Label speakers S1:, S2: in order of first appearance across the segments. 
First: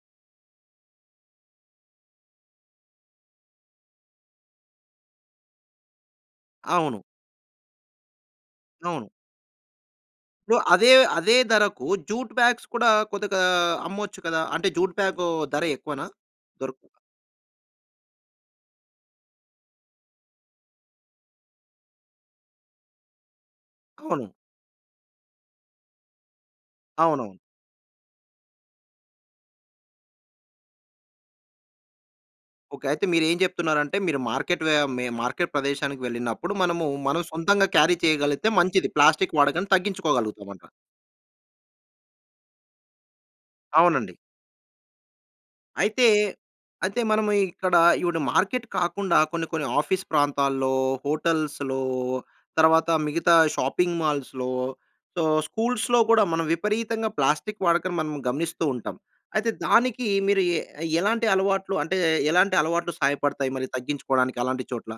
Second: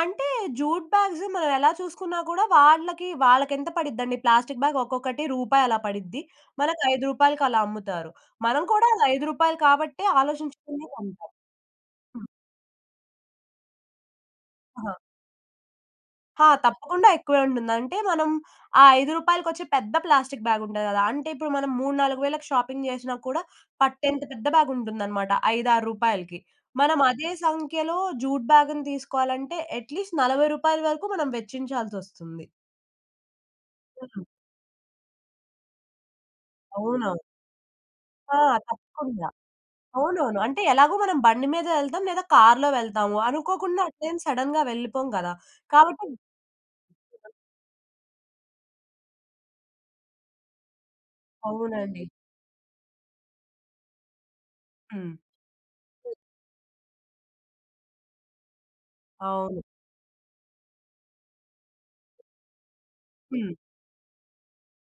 S1: అంటే, jute bags మనవెలా చూసుకున్నా కూడా వాళ్ళకీ, వాళ్ళకెంత పడిద్దండి ప్లాస్టిక్ బ్యాగ్ ఒక్కొక్కటి రూపాయి అలా పడిద్ది. మనకు
S2: అవును.
S1: 5 రూపాయలకలా అమ్ముతారు. మనం కూడా
S2: అవును.
S1: రూ. 5 కాబట్టే
S2: ఇప్పుడు
S1: ఆలోచించుకునే
S2: అదే,
S1: కొంటాం.
S2: అదే ధరకు
S1: హ్మ్.
S2: జూట్ బ్యాగ్స్ కూడా కొద్దిగా అమ్మొచ్చు కదా! అంటే,
S1: ఆహా!
S2: జూట్ ప్యాకూ ధర ఎక్కువనా?
S1: ఆ!
S2: దొరకు
S1: తప్పకుండా ఎక్కువే ఉంటుంది. అంటే, మనం ఆ 5 రూపాయలకొచ్చే పెద్ద ప్లాస్టిక్ బ్యాగుంటది గదా! అంటే, ఇప్పుడు మనం 3, 4 వేలకి షాపింగ్ జేసినా కూడా పట్టేంత
S2: అవును.
S1: పెద్ద బ్యాగుంటుందనమాట 5, 6 రూపాయలకి. మనం అదే
S2: అవునవును.
S1: సంఖ్యలో జూట్ బ్యాగుని తీసుకోవాలంటే, ఎట్‌లీస్ట్ రూ. 40 వరకు మనం వెచ్చించాల్సొస్తుంది.
S2: ఓకే. అయితే, మీరేం చెప్తున్నారంటే, మీరు
S1: హ్మ్.
S2: మార్కెట్ వే మె మార్కెట్ ప్రదేశానికి వెళ్ళినప్పుడు మనమూ,
S1: అవునా?
S2: మనం సొంతంగా క్యారీ
S1: ఆ!
S2: చెయగలిగితే మంచిది.
S1: తప్పకుండా.
S2: ప్లాస్టిక్ వాడకం
S1: అవునవును. అంటే,
S2: తగ్గించుకోగలుగుతామంట.
S1: ఎలాగో మనం బండి మీదే యెళ్తాం, లేదా కార్‌లో వెళ్తాము. అనుకోకుండా
S2: అవునండి.
S1: అటేమి సడన్‌గా వెళ్ళిపోము గదా! కాబట్టి
S2: అయితే, అయితే, మనము ఇ ఇక్కడా ఈవిడ మార్కెట్ కాకుండా కొన్ని కొన్ని ఆఫీస్ ప్రాంతాల్లో, హోటల్స్‌లో
S1: అవునండి.
S2: తరవాత మిగతా షాపింగ్ మాల్స్‌లో,
S1: హ్మ్.
S2: సో, స్కూల్స్‌లో కూడా మనం విపరీతంగా ప్లాస్టిక్ వాడకం మనం గమనిస్తూ ఉంటాం. అయితే,
S1: అవును.
S2: దానికి మీరు ఎ ఎలాంటి అలవాట్లు అంటే, ఎలాంటి అలవాట్లు
S1: హ్మ్.
S2: సహాయపడతాయి మరి తగ్గించుకోడానికి అలాంటి చోట్ల.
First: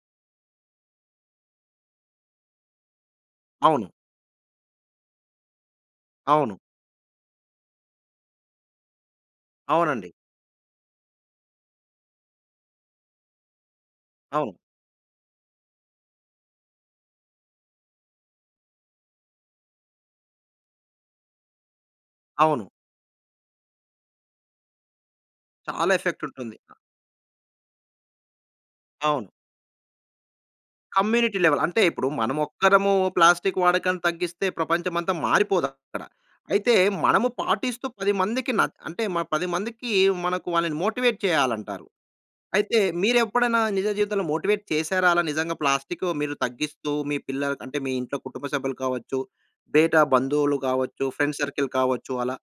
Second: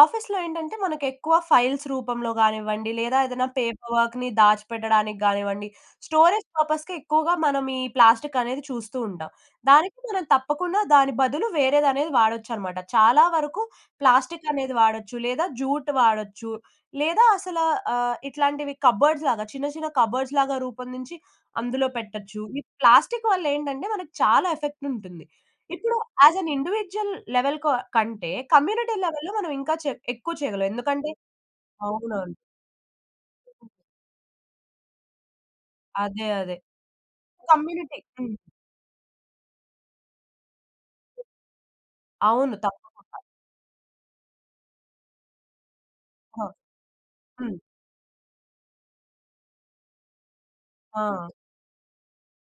S1: ఆఫీస్‌లో ఏంటంటే, మనకి ఎక్కువ ఫైల్స్ రూపంలో గానివ్వండి, లేదా ఏదన్నా
S2: అవును.
S1: పేపర్ వర్క్‌ని దాచిపెట్టడానికి గానివ్వండి, స్టోరేజ్
S2: అవును.
S1: పర్పస్‌కి ఎక్కువగా మనం ఈ ప్లాస్టిక్ అనేది చూస్తూ ఉంటాం. దానికి
S2: అవునండి.
S1: మనం తప్పకుండా దాని బదులు వేరేదనేది వాడొచ్చనమాట. చాలా వరకు ప్లాస్టిక్
S2: అవును.
S1: అనేది వాడొచ్చు, లేదా జూట్ వాడచ్చు, లేదా అసలా ఆహ్, ఇట్లాంటివి కబర్డ్స్‌లాగా చిన్న చిన్న కబర్డ్స్‌లాగా రూపొందించి, అందులో పెట్టచ్చు. ఈ
S2: అవును.
S1: ప్లాస్టిక్ వల్లేంటంటే, మనకి చాలా ఎఫెక్టుంటుంది.
S2: చాలా
S1: ఇప్పుడు యాస్ ఎన్
S2: ఎఫెక్టుంటుంది.
S1: ఇండివిడ్యుయల్, లెవెల్‌ కొ కంటే కమ్యూనిటీ
S2: అవును.
S1: లెవెల్‌లో మనం ఇంకా చే ఎక్కువ చెయగలం. ఎందుకంటే
S2: కమ్యూనిటీ లెవెల్. అంటే, ఇప్పుడు
S1: అవునవును.
S2: మనమొక్కరమూ ప్లాస్టిక్ వాడకాన్ని తగ్గిస్తే ప్రపంచమంతా మారిపోదక్కడ.
S1: అదే. అదే.
S2: అయితే, మనము పాటిస్తూ
S1: కమ్యూనిటీ
S2: 10
S1: హ్మ్.
S2: మందికి న అంటే, మ 10 మందికీ మనకు వాళ్ళని మోటివేట్ చెయ్యాలంటారు.
S1: అవును.
S2: అయితే,
S1: తప్పకుండా.
S2: మీరెప్పుడైనా నిజ జీవితంలో మోటివేట్ చేశారా, అలా నిజంగా ప్లాస్టికు మీరు
S1: ఆ!
S2: తగ్గిస్తూ, మీ
S1: హ్మ్.
S2: పిల్లలకు అంటే, మీ ఇంట్లో కుటుంబ సభ్యులు కావచ్చు, బేటా బంధువులు గావచ్చు,
S1: ఆ!
S2: ఫ్రెండ్ సర్కిల్ కావచ్చు, అలా?